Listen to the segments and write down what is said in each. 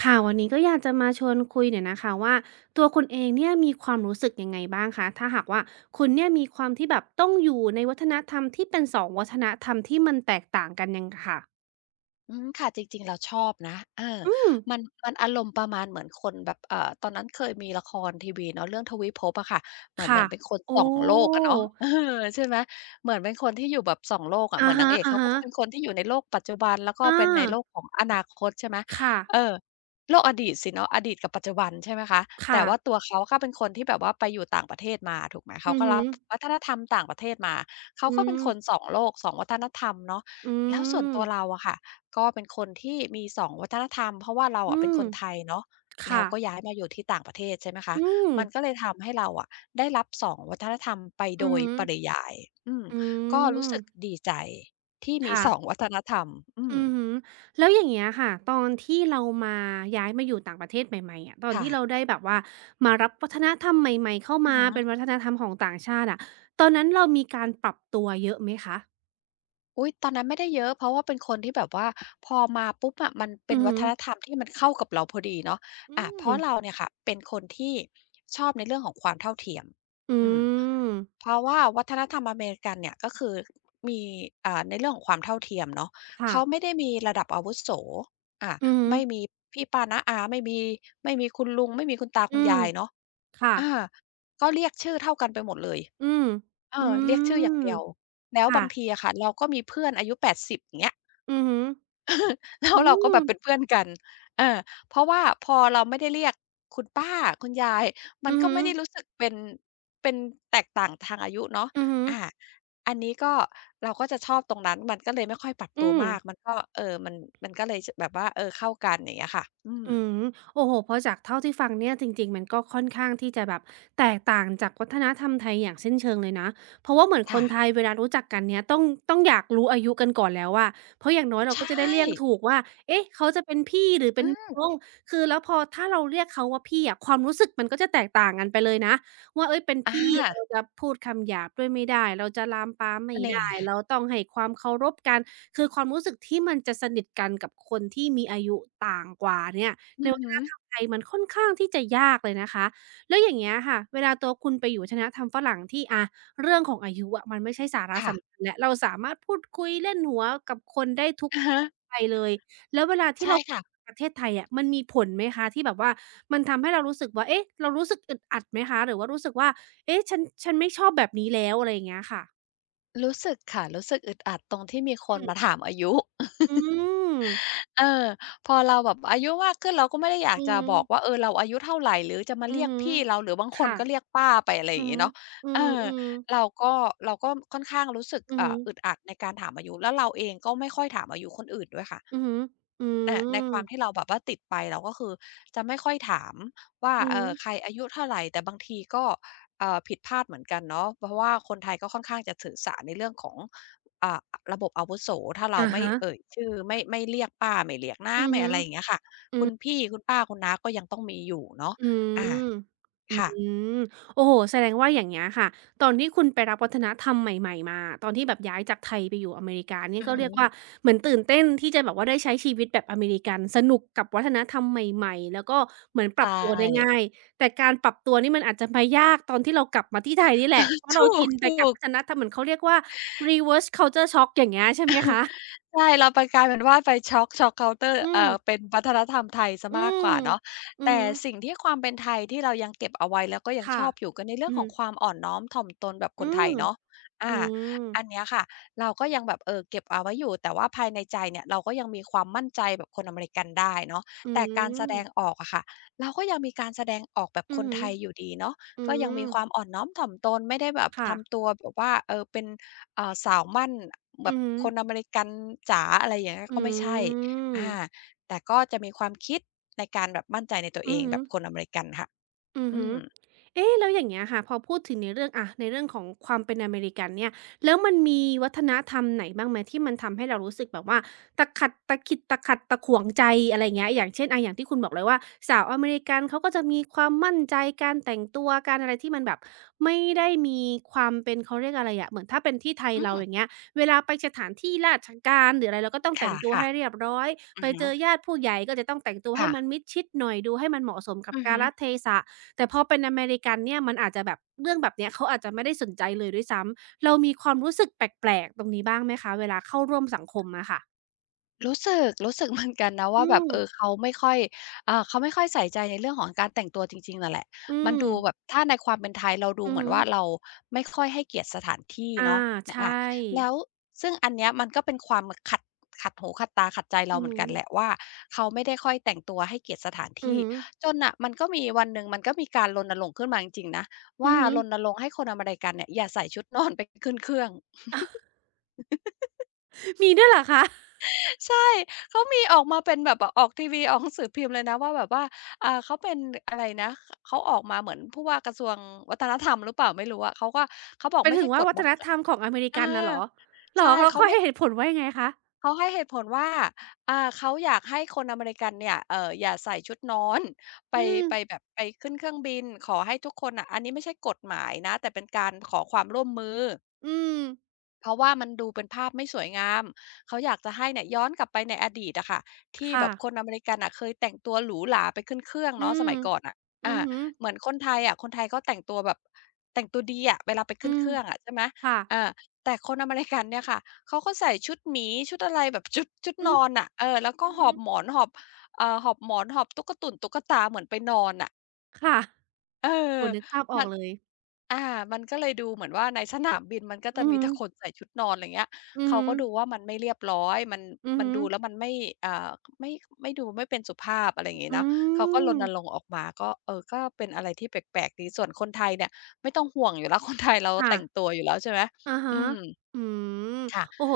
ค่ะวันนี้ก็อยากจะมาชวนคุยหน่อยนะคะว่าตัวคุณเองเนี่ยมีความรู้สึกยังไงบ้างคะถ้าหากว่าคุณเนี่ยมีความที่แบบต้องอยู่ในวัฒนธรรมที่เป็นสองวัฒนธรรมที่มันแตกต่างกันยังค่ะอืมค่ะจริงๆเราชอบนะอืมมันมันอารมณ์ประมาณเหมือนคนแบบตอนนั้นเคยมีละครทีวีเนาะเรื่องทวิภพอะค่ะเหมือนเหมืค่ะอนเป็นคนสอโอ้งโลกอะเนาะ เออใช่ไหมเหมือนเป็นคนที่อยู่แบบสองโลกอะเหอะมือนนางฮะเอกๆอาเขาก็จะเป็นคนที่อยู่ในโลกปัจจุบันแล้วก็เป็นในโลกของอนาคตใช่ไหมค่ะเออโลกอดีตสิเนาะอดีตกับปัจจุบันใช่ไหมคะแต่ค่ะว่าตัวเขาก็เป็นคนที่แบบว่าไปอยู่ต่างประเทศมาถูกไหมเขาอือก็ฮึรับวัฒนธรรมต่างประเทศมาเขาอืก็เป็นมคนสองโลกสองวัฒนธรรมเนาะอืแล้วส่วนมตัวเราอะค่ะ ก็เป็นคนที่มี2วัฒนธรรมเพราะว่าเราอือะเป็นมคนไทยเนาะแล้วค่ะก็ย้ายมาอยู่ที่ต่างประเทศใช่ไหมคะอืมมันก็เลยทำให้เราอะได้รับ2วัฒนธรรมไปโดอือยฮึปริยายอืมอืก็รู้สึกมดีใจที่มีค่ะ 2วัฒนธรรมอือือมฮึแล้วอย่างเงี้ยค่ะ ตอนที่เรามาย้ายมาอยู่ต่างประเทศใหม่ๆอะตอนค่ะที่เราได้แบบว่ามารับวัฒนธรรมใหม่ๆเข้าอะมาฮะเป็นวัฒนธรรมของต่างชาติอะตอนนั้นเรามีการปรับตัวเยอะไหมคะอุ๊ยตอนนั้นไม่ได้เยอะเพราะว่าเป็นคนที่แบบว่าพอมาปุ๊บอะมันเป็อืนอวัฮึฒนธรรมที่มันเข้ากับเราพอดีเนาะอือาเพมราะเราเนี่ยค่ะเป็นคนที่ชอบในเรื่องของความเท่าเทียมอือืม มเพราะว่าวัฒนธรรมอเมริกันเนี่ยก็คือมีในเรื่องของความเท่าเทียมเนาะค่ะเขาไม่ได้มีระดับอาวุโสอาอือฮึไม่มีพี่ป้าน้าอาไม่มีไม่มีคุณลุงไม่มีคุณตาอืคุณมยายเนาะค่ะอาก็เรียกชื่อเท่ากันไปหมดเลยอืมเออือเรียกชื่ออย่างมเดียวแล้วค่ะบางทีอะค่ะเราก็มีเพื่อนอายุ80อย่างเงี้ย อือฮึ แล้วอืเราก็แบมบเป็นเพื่อนกันเออเพราะว่าพอเราไม่ได้เรียกคุณป้าคุณยาย มันอือก็ฮึไม่ได้รู้สึกเป็น เป็นแตกต่างทางอายุเนาะอือฮึอาอันนี้ก็เราก็จะชอบตรงนั้น มันก็เลยไม่ค่อยปรับตัอืวม มาก มันก็มันก็เลยจะแบบว่าเออเข้ากันอย่างเงี้ยค่ะอืมอืมโอ้โฮเพราะจากเท่าที่ฟังเนี่ยจริงๆมันก็ค่อนข้างที่จะแบบแตกต่างจากวัฒนธรรมไทยอย่างสิ้นเชิงเลยนะเพราะว่าเหมือนคค่ะนไทยเวลารู้จักกันเนี่ยต้องอยากรู้อายุกันก่อนแล้วอะเพราะอย่างน้อยเราก็จะได้ใช่เรียกถูกว่าเอ๊ะเขาจะเป็นพี่หรือเป็อืนมน้องคือแล้วพอถ้าเราเรียกเขาว่าพี่อะความรู้สึกมันก็จะแตกต่างกันไปเลยนะว่าเฮ้ยเป็นอพี่เราาจะพูดคำหยาบด้วยไม่ได้เราจะลามปามไม่ได้นี่เราต้องให้ความเคารพกันคือความรู้สึกที่มันจะสนิทกันกับคนที่มีอายุต่างกว่าเนี่ย อืในอวัฒฮึนธรรมไทยมันค่อนข้างที่จะยากเลยนะคะแล้วอย่างเงี้ยค่ะเวลาตัวคุณไปอยู่วัฒนธรรมฝรั่งที่อะเรื่องของอายุอะมันไม่ใช่สาระค่ะสำคัญแล้วเราสามารถพูดคุยเล่นหัวกับคนได้ทุกอะฮะวัยเลยแล้วเวลาที่ใช่เรากลับค่ะ มาประเทศไทยอะมันมีผลไหมคะที่แบบว่ามันทำให้เรารู้สึกว่าเอ๊ะเรารู้สึกอึดอัดไหมคะหรือว่ารู้สึกว่าเอ๊ะฉันไม่ชอบแบบนี้แล้วอะไรอย่างเงี้ยค่ะรู้สึกค่ะ รู้สึกอึดอัดตรงที่มีคอืนมามถามอายุ อืมเออพอเราแบบอายุมากขึ้นเราก็ไม่ได้อยากอือจะฮึบอกว่าเออเราอายุเท่าไรหรือจะมาอืเรีอยกฮึพี่เราหรือบางคนค่ะก็เรียกป้าไปอะไรออืย่างองี้ฮึเนาะอืเอออๆเราก็เราก็ค่อนข้างรู้สึกอือฮึ อึดอัดในการถามอายุแล้วเราเองก็ไม่ค่อยถามอายุคนอื่นด้วยอือค่ะ ฮึอืเนี่ยในคมวามที่เราแบบว่าติดไปเราก็คือจะไม่ค่อยถามว่าอือเอฮึอใครอายุเท่าไหรแต่บางทีก็เออผิดพลาดเหมือนกันเนาะเพราะว่าคนไทยก็ค่อนข้างจะถือสาในเรื่องของอ่าระบบอาวุโสถ้าเราอะไม่ฮะเอ่ยชื่อไม่เรียกป้าไม่เรียกน้าอือไม่ฮึอะไรอย่างเงี้ยค่ะอืคุณอพี่คุณป้าคุณน้าก็ยังต้องมีอยู่เนาะอือามอืค่ะมโอ้โฮแสดงว่าอย่างเงี้ยค่ะตอนที่คุณไปรับวัฒนธรรมใหม่ๆมาตอนที่แบบย้ายจากไทยไปอยู่อเมริกาเนี่ยอือก็หืเรียอกว่าเหมือนตื่นเต้นที่จะแบบว่าได้ใช้ชีวิตแบบอเมริกันสนุกกับวัฒนธรรมใหม่ๆแล้วก็เหมือนปใชรับตัวได้ง่า่ ยแต่การปรับตัวนี่มันอาจจะมายากตอนที่เรากลับมาที่ไทยนี่แหละเพ ราะเราถูชินไปกับกวัฒๆ นธรรมเหมือนเขาเรียกว่า reverse culture shock อย่างเงี้ยใช่ไหมคะใช่เราไปกลายเป็นว่าไปช็อกเคาน์เตอร์อืม เป็นวัฒนธรรมไทยเสียอืมากกมว่าเนาะอือแต่ฮึสิ่งที่ความเป็นไทยที่เรายังเก็บเอาไว้แล้วก็ยังชค่ะอบอยู่ก็ในเรื่ออืงอขฮึองความอ่อนน้อมถ่อมตนแบบคอืนไทมยเนาะอือามอันเนี้ยค่ะเราก็ยังแบบเก็บเอาไว้อยู่แต่ว่าภายในใจเนี่ยเราก็ยังมีความมั่นใจแบบคนอเมริกันได้เนาะอืแต่การแสดงอมอกอะค่ะเราก็ยังมีการแสดงออกแบบอืคอนฮึไทยอยู่ดีเนาะอืก็ยังมมีความอ่อนน้อมถ่อมตนไม่ได้แบบค่ะทำตัวแบบว่าเออเป็น สาวมั่นแบอืบอฮึคนอเมริกันจ๋าอะไรอย่างเงี้ยอืก็ไม่ใช่มอาแต่ก็จะมีความคิดในการแบบมั่นใจในตัวเออืองฮึ แบบคนอเมริกันค่ะอืออืฮึมเอ๊ะแล้วอย่างเงี้ยค่ะพอพูดถึงในเรื่องอะในเรื่องของความเป็นอเมริกันเนี่ยแล้วมันมีวัฒนธรรมไหนบ้างไหมที่มันทำให้เรารู้สึกแบบว่าตะขัดตะขิดตะขัดตะขวงใจอะไรเงี้ยอย่างเช่นอะอย่างที่คุณบอกเลยว่าสาวอเมริกันเขาก็จะมีความมั่นใจการแต่งตัวการอะไรที่มันแบบไม่ได้มีความเป็นเขาเรียกอะไรอะเหมือนถ้าเป็นที่ไทยอืเรามอย่างเงี้ยเวลาไปสถานที่ราชการหรืออะไรเราก็ต้องคแต่งตัว่ะให้เรียบร้อยๆอืไปอฮึเจอญาติผู้ใหญ่ก็จะต้องแต่งตัวให้ค่ะมันมิดชิดหน่อยดูให้มันเหมาะสมกับอือกาฮึ ลเทศะ แต่พอเป็นอเมริกันเนี่ยมันอาจจะแบบเรื่องแบบเนี้ยเขาอาจจะไม่ได้สนใจเลยด้วยซ้ำเรามีความรู้สึกแปลกๆตรงนี้บ้างไหมคะเวลาเข้าร่วมสังคมอะค่ะรู้สึก เหมือนกันนะอืว่าแบบมเออเขาไม่ค่อยเขาไม่ค่อยใส่ใจในเรื่องของการแต่งตัวจริงๆน่ะแหละอืมันมดูแบบถ้าในความเป็นไทยเราดูอืเหอมือนฮึว่าเราไม่ค่อยให้เกียรติสถานที่อาเนาะนใช่แล้วซึ่งอันเนี้ยมันก็เป็นความแบบขัดหูขัดตาขัดใจเราอือเหมือฮึนกันแหละว่าเขาไม่ได้ค่อยแต่งตัวให้เกียรติสถานอือที่ฮึจนน่ะมันก็มีวันหนึ่งมันก็มีการรณรงค์ขึ้นมาจริงๆนะอืว่าอฮึ รณรงค์ให้คนอเมริกันเนี่ยอย่าใส่ชุดนอนไปขึ้นเครื่อง มีด้วยเหรอคะใช่เขามีออกมาเป็นแบบออกทีวี ออกหนังสือพิมพ์เลยนะว่าแบบว่าเขาเป็นอะไรนะเขาออกมาเหมือนผู้ว่ากระทรวงวัฒนธรรมหรือเปล่าไม่รู้อะเขาก็เขาบอกเป็นไม่ถึใช่งกว่าฎวัฒบังนคัธบรรมของอเมริเออกันน่ะเหรอเหรใช่อแล้วเขาเขาไม่ให้เหตุผลว่ายังไงคะเขาให้เหตุผลว่าเขาอยากให้คนอเมริกันเนี่ยอย่าใส่ชุดนอนไปอืมไปแบบไปขึ้นเครื่องบินขอให้ทุกคนน่ะอันนี้ไม่ใช่กฎหมายนะแต่เป็นการขอความร่วมมือ อืมเพราะว่ามันดูเป็นภาพไม่สวยงามเขาอยากจะให้เนี่ยย้อนกลับไปในอดีตอะค่ะที่แบค่ะบคนอเมริกันอะเคยแต่งตัวหรูหราไปขึ้นเครื่องอืเนาะสมมัยก่อนอะอือาอฮึเหมือนคนไทยอะคนไทยก็แต่งตัวแบบแต่งตัวดีอะเวลาไปอืขึ้นเคมรื่องอะใช่ไหมค่ะอาแต่คนอเมริกันเนี่ยค่ะเขาก็ใส่ชุดหมีชุดอะไรแบบชุดอือนอนน่ะเออแล้วก็หอฮึบหมอนหอบหอบหมอนหอบตุ๊กตุ่นตุ๊กตาเหมือนไปนอนน่ะ ค่ะเออโอ้โฮนึกภาพออมักนเลยอามันก็เลยดูเหมือนว่าในสนามบินมันก็จะอือมีฮึแต่คนใส่ชุดนอนไรเงี้ยอือเขาฮึ ก็ดูว่ามันไม่เรียบร้อย มันอือมันฮึดูแล้วมันไม่อ่าไม่ไม่ดูไม่เป็นสุภาพอะไรอย่างงี้อืเนาะเขาก็รณรงมค์ออกมาก็เออก็เป็นอะไรที่แปลกๆดีส่วนคนไทยเนี่ยไม่ต้องห่วงอยู่แล้ว คนไทยเราค่ะ แต่งตัวอยู่แล้วใช่ไหมอะอืฮะ มอืม ค่ะโอ้โฮ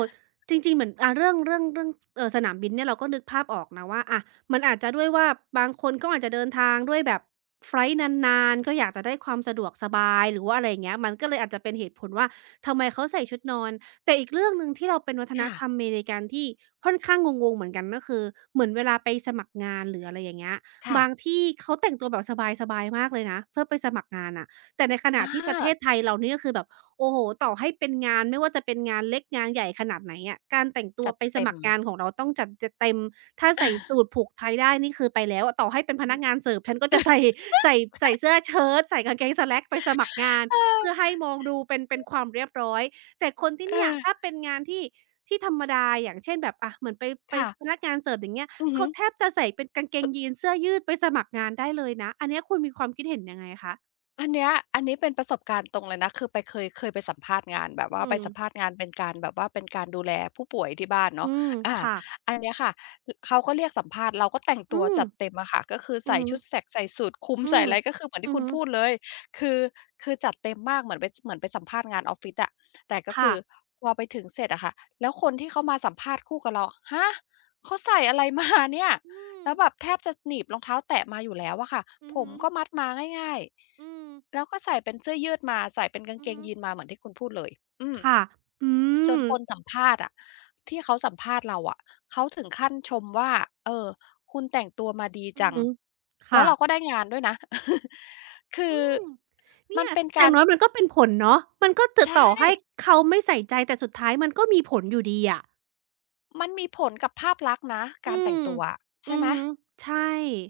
จริงๆ เหมือนเรื่องสนามบินเนี่ยเราก็นึกภาพออกนะว่าอะมันอาจจะด้วยว่าบางคนก็อาจจะเดินทางด้วยแบบไฟลต์นานๆก็อยากจะได้ความสะดวกสบายหรือว่าอะไรอย่างเงี้ยมันก็เลยอาจจะเป็นเหตุผลว่าทำไมเขาใส่ชุดนอนแต่อีกเรื่องหนึ่งที่เราเป็นวัฒนค่ะธรรมอเมริกันที่ค่อนข้างงงๆเหมือนกันก็คือเหมือนเวลาไปสมัครงานหรืออะไรอย่างเงี้ยค่ะบางที่เขาแต่งตัวแบบสบายๆมากเลยนะเพื่อไปสมัครงานน่ะแต่ในขณะอาที่ประเทศไทยเรานี่ก็คือแบบ โอ้โฮต่อให้เป็นงานไม่ว่าจะเป็นงานเล็กงานใหญ่ขนาดไหนอะการแต่งตัวจัดไปสเต็ม มัครงานของเราต้องจัดจเต็มถ้าใส่สูทผูกไทได้นี่คือไปแล้วอะต่อให้เป็นพนักงา นเสิร์ฟฉันก็จะใส่ใส่ใส่เสื้อเชิ้ตใส่กางเกงสแล็กไปสมัครงานเเพื่อออให้มองดูเป็นความเรียบร้อยแต่คนที่เอเนี่ยถ้าอเป็นงานที่ธรรมดาอย่างเช่นแบบอะเหมือนไปค่ะพนักงานเสิร์ฟอย่างเงี้ยอือฮึ เขาแทบจะใส่เป็นกางเกงยีนส์เสื้อยืดไปสมัครงานได้เลยนะอันเนี้ยคุณมีความคิดเห็นยังไงคะอันเนี้ยอันนี้เป็นประสบการณ์ตรงเลยนะ คือไปเคยไปสัมภาษณ์งานแบบอืว่าไปมสัมภาษณ์งานเป็นการแบบว่าเป็นการดูแลผู้ป่วยที่บ้านอืเนาะมอาค่ะอันเนี้ยค่ะอเขาก็เรียกสัมภาษณ์เราก็แต่งตัอืวม จัดเต็มอะค่ะ ก็คืออืใส่อฮึชุดแสกใส่สูทคลุมอืใส่มอะไรก็คือเหมือนอืที่อคุณฮึพูดเลย คือคือจัดเต็มมากเหมือนไปเหมือนไปสัมภาษณ์งานออฟฟิศอะแต่ก็คืค่ะอพอไปถึงเสร็จอะค่ะแล้วคนที่เขามาสัมภาษณ์คู่กับเราฮะเขาใส่อะไรมาเนี่ย อืมแล้วแบบแทบจะหนีบรองเท้าแตะมาอยู่แล้วอะค่ะอืผอมฮึก็มัดมาง่ายอืมๆแล้วก็ใส่เป็นเสื้อยืดมาใส่เป็นกางอืเกองฮึยีนมาเหมือนที่คุณพูดเลยอืมค่ะอืจมนคนสัมภาษณ์อะที่เขาสัมภาษณ์เราอะเขาถึงขั้นชมว่าเออคุณแต่งตัวมาดีอือจังฮึแล้วค่ะเราก็ได้งานด้วยนะ คือือมมัเนี่นยเป็นอกาย่ารงน้อยมันก็เป็นผลเนาะมันก็จะใช่ต่อให้เขาไม่ใส่ใจแต่สุดท้ายมันก็มีผลอยู่ดีอะมันมีผลกับภาพลักษณ์นะอืการแต่งมตัวอะอืใช่อไหม ฮึใช่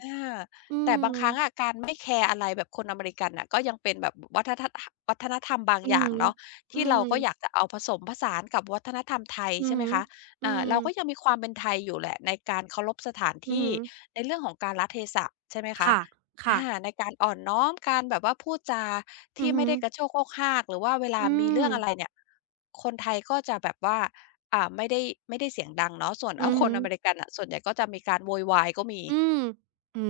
อาอืแต่บางมครั้งอะการไม่แคร์อะไรแบบคนอเมริกันน่ะก็ยังเป็นแบบวัฒนธรรมบางอืออย่างฮึเนาะอืที่มเราก็อยากจะเอาผสมผสานกับวัฒนธรรมไทยอือใช่ไหมฮึคะอืมเราก็ยังมีความเป็นไทยอยู่แหละในการเคารพสถานอือที่ฮึในเรื่องของกาลเทศะใช่ไหมคะค่ะค่ะอาในการอ่อนน้อมการแบบว่าพูดจาอืที่อไม่ฮึได้กระโชกโฮกฮากหรือว่าเวลาอืมีมเรื่องอะไรเนี่ยคนไทยก็จะแบบว่าอ่าไม่ได้ไม่ได้เสียงดังเนาะส่วน อืเอาอคฮึ นอเมริกันน่ะส่วนใหญ่ก็จะมีการโวยวายก็มีอืมอื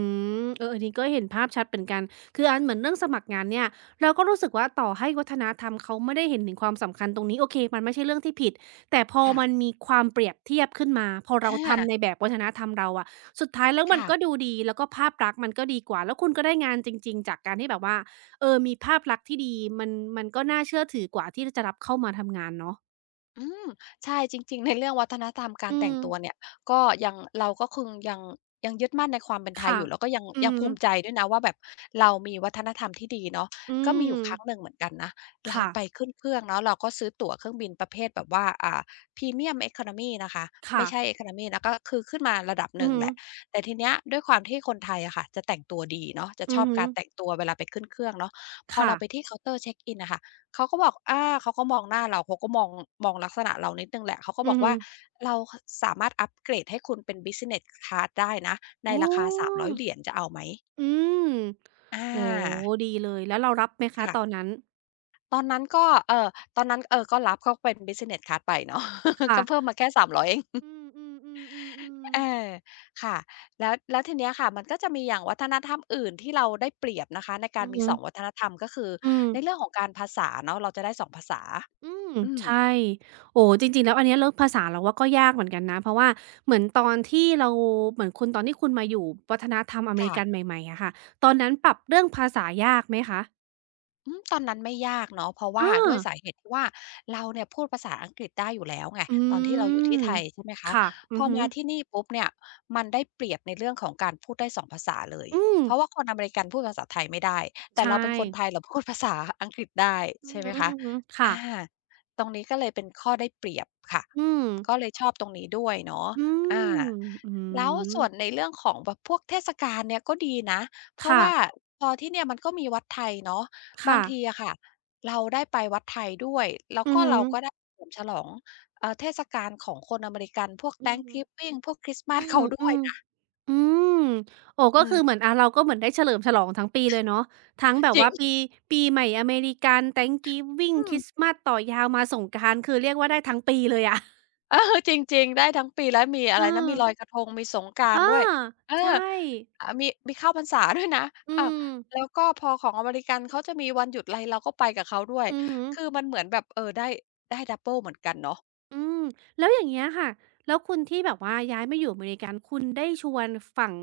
มเอออันนี้ก็เห็นภาพชัดเหมือนกัน คืออันเหมือนเรื่องสมัครงานเนี่ยเราก็รู้สึกว่าต่อให้วัฒนธรรมเขาไม่ได้เห็นถึงความสำคัญตรงนี้โอเคมันไม่ใช่เรื่องที่ผิด แต่พอค่ะ มันมีความเปรียบเทียบขึ้นมา พออเราาทำในแบบวัฒนธรรมเราอะสุดท้ายแล้วมันค่ะก็ดูดี แล้วก็ภาพลักษณ์มันก็ดีกว่า แล้วคุณก็ได้งานจริงๆจากการที่แบบว่าเออมีภาพลักษณ์ที่ดีมันมันก็น่าเชื่อถือกว่าที่จะรับเข้ามาทำงานเนาะอืมใช่จริงๆในเรื่องวัฒนธรรมการอืแต่งมตัวเนี่ย ก็ยังเราก็คือยังยึดมั่นในความเป็นไทยค่ะอยู่แล้วก็ยังอือยังภูมิใจฮึด้วยนะว่าแบบเรามีวัฒนธรรมที่ดีเนาะอืก็มีมอยู่ครั้งหนึ่งเหมือนกันนะ เราค่ะไปขึ้นเครื่องเนาะเราก็ซื้อตั๋วเครื่องบินประเภทแบบว่าPremium Economy นะคะ ค่ะไม่ใช่ Economy นะก็คือขึ้นมาระดับหอือนึ่งฮึแหละ แต่ทีเนี้ยด้วยความที่คนไทยอะค่ะจะแต่งตัวดีเนาะจะอืชออบฮึ การแต่งตัวเวลาไปขึ้นเครื่องเนาะพอค่ะเราไปที่เคาน์เตอร์เช็กอินน่ะค่ะ เขาก็บอกอาเขาก็มองหน้าเรา เขาก็มองมองลักษณะเรานิดหนึ่งแหละ เขาก็อืบออกฮึว่า เราคสามารถอัปเกรดให้คุณเป็น Business Class ได้นะ ในอ๋ราคา อ $300 เหรียญจะเอาไหมอืมอโอ้าโฮดีเลยแล้วเรารับไหมคะตอค่ะนนั้นตอนนั้นก็ตอนนั้นเออก็รับเขาเป็น Business Class ไปเนาะ ก็เพิ่มค่ะมาแค่300เอง อืมๆเอๆอๆๆค่ะแล้วแล้วทีเนี้ยค่ะ มันก็จะมีอย่างวัฒนธรรมอื่นที่เราได้เปรียบนะคะในกาอืรอมีฮึ2วัฒนธรรมก็คือ อืมในเรื่องของการภาษาเนาะเราจะได้สองภาษาอืมอืมใช่โอ้โฮจริงๆแล้วอันเนี้ยเรื่องภาษาเราว่าก็ยากเหมือนกันนะเพราะว่าเหมือนตอนที่เราเหมือนคุณตอนที่คุณมาอยู่วัฒนธรรมอเมริค่ะ กันใหม่ๆอะค่ะตอนนั้นปรับเรื่องภาษายากไหมคะตอนนั้นไม่ยากเนาะเพราะอว่าด้วยาสาเหตุที่ว่าเราเนี่ยพูดภาษาอังกฤษได้อยู่แล้วไงอืตอนที่เราอยู่ที่มไทยใช่ไหมคะค่ะอืพออฮึมาที่นี่ปุ๊บเนี่ยมันได้เปรียบในเรื่องของการพูดได้สองภาษาเลยอืมเพราะว่าคนอเมริกันพูดภาษาไทยไม่ได้แต่เราเป็ใช่นคนไทยเราพูดภาษาอังกฤษได้อืใช่อไหมคะฮึๆค่ะอาตรงนี้ก็เลยเป็นข้อได้เปรียบค่ะอืม ก็เลยชอบตรงนี้ด้วยเนาะอือาม อืแล้วมส่วนในเรื่องของแบบพวกเทศกาลเนี่ยก็ดีนะเพราะค่ะว่าพอที่เนี่ยมันก็มีวัดไทยเนาะ บางค่ะทีอะค่ะเราได้ไปวัดไทยด้วยแล้วอืก็อฮึเราก็ได้เฉลิมฉลองเทศกาลของคนอเมริกันพวก อือฮึ Thanksgiving พวกคริสต์มาอืส ม เขาด้อืวยม นะอืมโอ้อืก็คือมเหมือนอาเราก็เหมือนได้เฉลิมฉลองทั้งปีเลยเนาะทั้งแบบจริว่าปีงปีใหม่อเมริกัน Thanksgiving อืคมริสต์มาสต่อยาวมาสงกรานต์คือเรียกว่าได้ทั้งปีเลยอะเออ จริงๆได้ทั้งปีแล้วมีอะเอไรนะอมีลอยกระทงมีสงกรานต์อาด้วยเออใช่อ่ามีมีเข้าพรรษาด้วยนะอือามแล้วก็พอของอเมริกันเขาจะมีวันหยุดไรเราก็ไปกับเขาด้วยอือฮึ คือมันเหมือนแบบเออได้ดับเบิลเหมือนกันเนาะอืมแล้วอย่างเงี้ยค่ะแล้วคุณที่แบบว่าย้ายมาอยู่อเมริกันคุณได้ชวนฝั่ง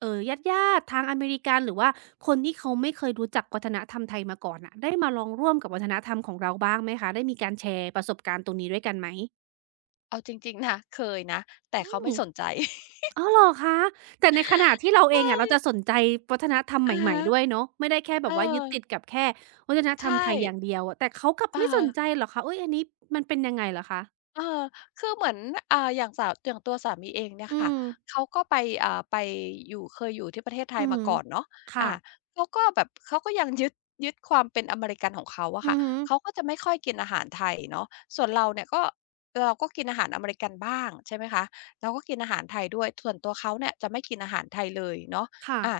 เอ่อญาติๆทางอเมริกันหรือว่าคนที่เขาไม่เคยรู้จักวัฒนธรรมไทยมาก่อนน่ะได้มาลองร่วมกับวัฒนธรรมของเราบ้างไหมคะได้มีการแชร์ประสบการณ์ตรงนี้ด้วยกันไหมเอาจริงๆนะเคยนะแต่อืเขาไม่มสนใจ อ้าวเหรอคะแต่ในขณะที่เราเองอะเรา จะสนใจวัฒนธรรมอะใหม่ฮะๆด้วยเนาะไม่ได้แค่แบเออ บว่ายึดติดกับแค่วัฒนใชธรรม่ไทยอย่างเดียวอะแต่เขากลับเอไม่สอ นใจเหรอคะอุยอันนี้มันเป็นยังไงเหรอคะเออคือเหมือนอ่าอย่างสาอย่างตัวสามีเองเนี่ยอืค่ะมเขาก็ไปอ่าไปอยู่เคยอยู่ที่ประเทศไทยอือมาฮึก่อนเนาะค่ะอ่าเขาก็แบบเขาก็ยังยึดความเป็นอเมริกันของเขาอะอืค่ะอฮึ เขาก็จะไม่ค่อยกินอาหารไทยเนาะส่วนเราเนี่ยก็เราก็กินอาหารอเมริกันบ้างใช่ไหมคะเราก็กินอาหารไทยด้วยส่วนตัวเขาเนี่ยจะไม่กินอาหารไทยเลยเนาะค่ะอ่า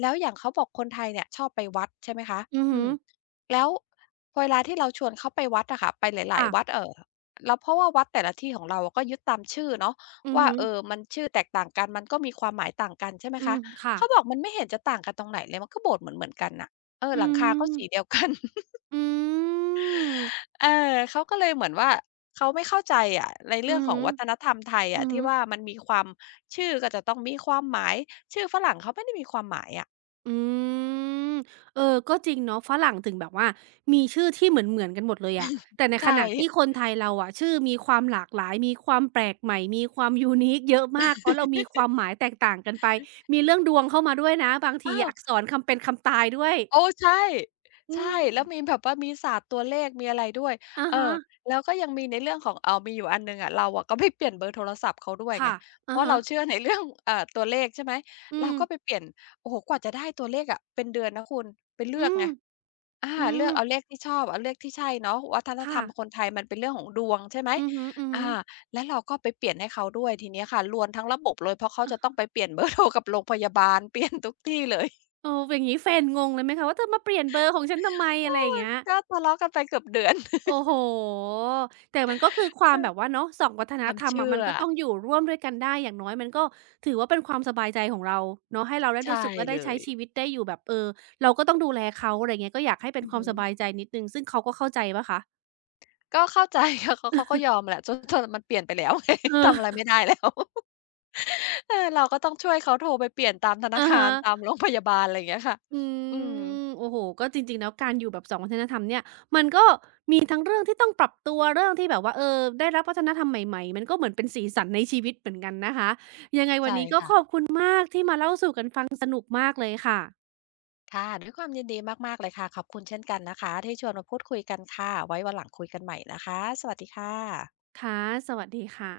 แล้วอย่างเขาบอกคนไทยเนี่ยชอบไปวัดใช่ไหมคะอืออืฮึมแล้วเวลาที่เราชวนเขาไปวัดอะค่ะไปหลายค่ะๆวัดแล้วเพราะว่าวัดแต่ละที่ของเราก็ยึดตามชื่อเนาะอือว่าฮึเออมันชื่อแตกต่างกันมันก็มีความหมายต่างกันใช่ไหมอืคะมค่ะเขาบอกมันไม่เห็นจะต่างกันตรงไหนเลยมันก็โบสถ์เหมือนๆกันน่ะเอออืหลังคาก็มสีเดียวกัน อืมเออเขาก็เลยเหมือนว่าเขาไม่เข้าใจอะในอืเรื่องอขอฮึงวัฒนธรรมไทยอือะอฮึที่ว่ามันมีความชื่อก็จะต้องมีความหมายชื่อฝรั่งเขาไม่ได้มีความหมายอะอืมเออก็จริงเนาะฝรั่งถึงแบบว่ามีชื่อที่เหมือนๆกันหมดเลยอะแต่ในขใช่ ณะที่ค นไทยเราอะชื่อมีความหลากหลายมีความแปลกใหม่มีความ unique เยอะมากเพราะเรามีความหมายแตกต่างกันไปมีเรื่องดวงเข้ามาด้วยนะบางเอทีอ อักษรคำเป็นคำตายด้วยโอ้ใช่อืใช่มแล้วมีแบบว่ามีศาสตร์ตัวเลขมีอะไรด้วยอะเออฮะแล้วก็ยังมีในเรื่องของอ้าวมีอยู่อันหนึ่งอะเราอะก็ไปเปลี่ยนเบอร์โทรศัพท์เขาด้วยไงค่ะเพอะราะเราฮะเชื่อในเรื่อง ตัวเลขใช่ไหมอืเรามก็ไปเปลี่ยนโอ้โฮกว่าจะได้ตัวเลขอะเป็นเดือนนะคุณไปเลือือกมไงอาอืเลือมกอเอาเลขที่ชอบเอาเลขที่ใช่เนาะวัฒนธรค่ะ รมคนไทยมันเป็นเรื่องของดวงใช่ไหมอือฮึๆออาฮึแล้วเราก็ไปเปลี่ยนให้เขาด้วยทีเนี้ยค่ะรวนทั้งระบบเลยเพราะเขาจะต้องไปเปลี่ยน เบอร์โทรกับโรงพยาบาลเปลี่ยนทุกที่เลย โออย่างงี้แฟนงงเลยไหมคะว่าเธอมาเปลี่ยนเบอร์ของฉันทำไมเออะไรอย่าองเงี้ยก็ทะเลาะกันไปเกือบเดือน โอ้ โฮแต่มันก็คือควาเอมอแบบว่าเนาะ2วัฒคนวามธรรมอะเชื่มัอนก็ต้องอยู่ร่วมด้วยกันได้อย่างน้อยมันก็ถือว่าเป็นความสบายใจของเราเนาะให้เราได้รู้ใช่สึกว่าได้เลใช้ยชีวิตได้อยู่แบบเออเราก็ต้องดูแลเขาอะไรเงี้ยก็อยากให้เป็นอือความฮึสบายใจนิดหนึ่งซึ่งเขาก็เข้าใจเปล่าคะก็เข้าใจ ค่ะเขาก็ยอมแหละจนมันเปลี่ยนไปแล้ว ไงเอทำอะไรอ ไม่ได้แล้ว เออเราก็ต้องช่วยเขาโทรไปเปลี่ยนตามธ นาอะคาฮะ รตามโรงพยาบาลอะไรอย่างเงี้ยค่ะอือืมมโอ้โฮก็จริงๆแล้วการอยู่แบบสองวัฒนธรรมเนี่ยมันก็มีทั้งเรื่องที่ต้องปรับตัวเรื่องที่แบบว่าเออได้รับวัฒนธรรมใหม่ๆมันก็เหมือนเป็นสีสันในชีวิตเหมือนกันนะคะยังไงวัใช่นนี้ก็ขอบค่ะคุณมากที่มาเล่าสู่กันฟังสนุกมากเลยค่ะค่ะด้วยความยินดีมากๆเลยค่ะขอบคุณเช่นกันนะคะที่ชวนมาพูดคุยกันค่ะไว้วันหลังคุยกันใหม่นะคะสวัสดีค่ะค่ะสวัสดีค่ะ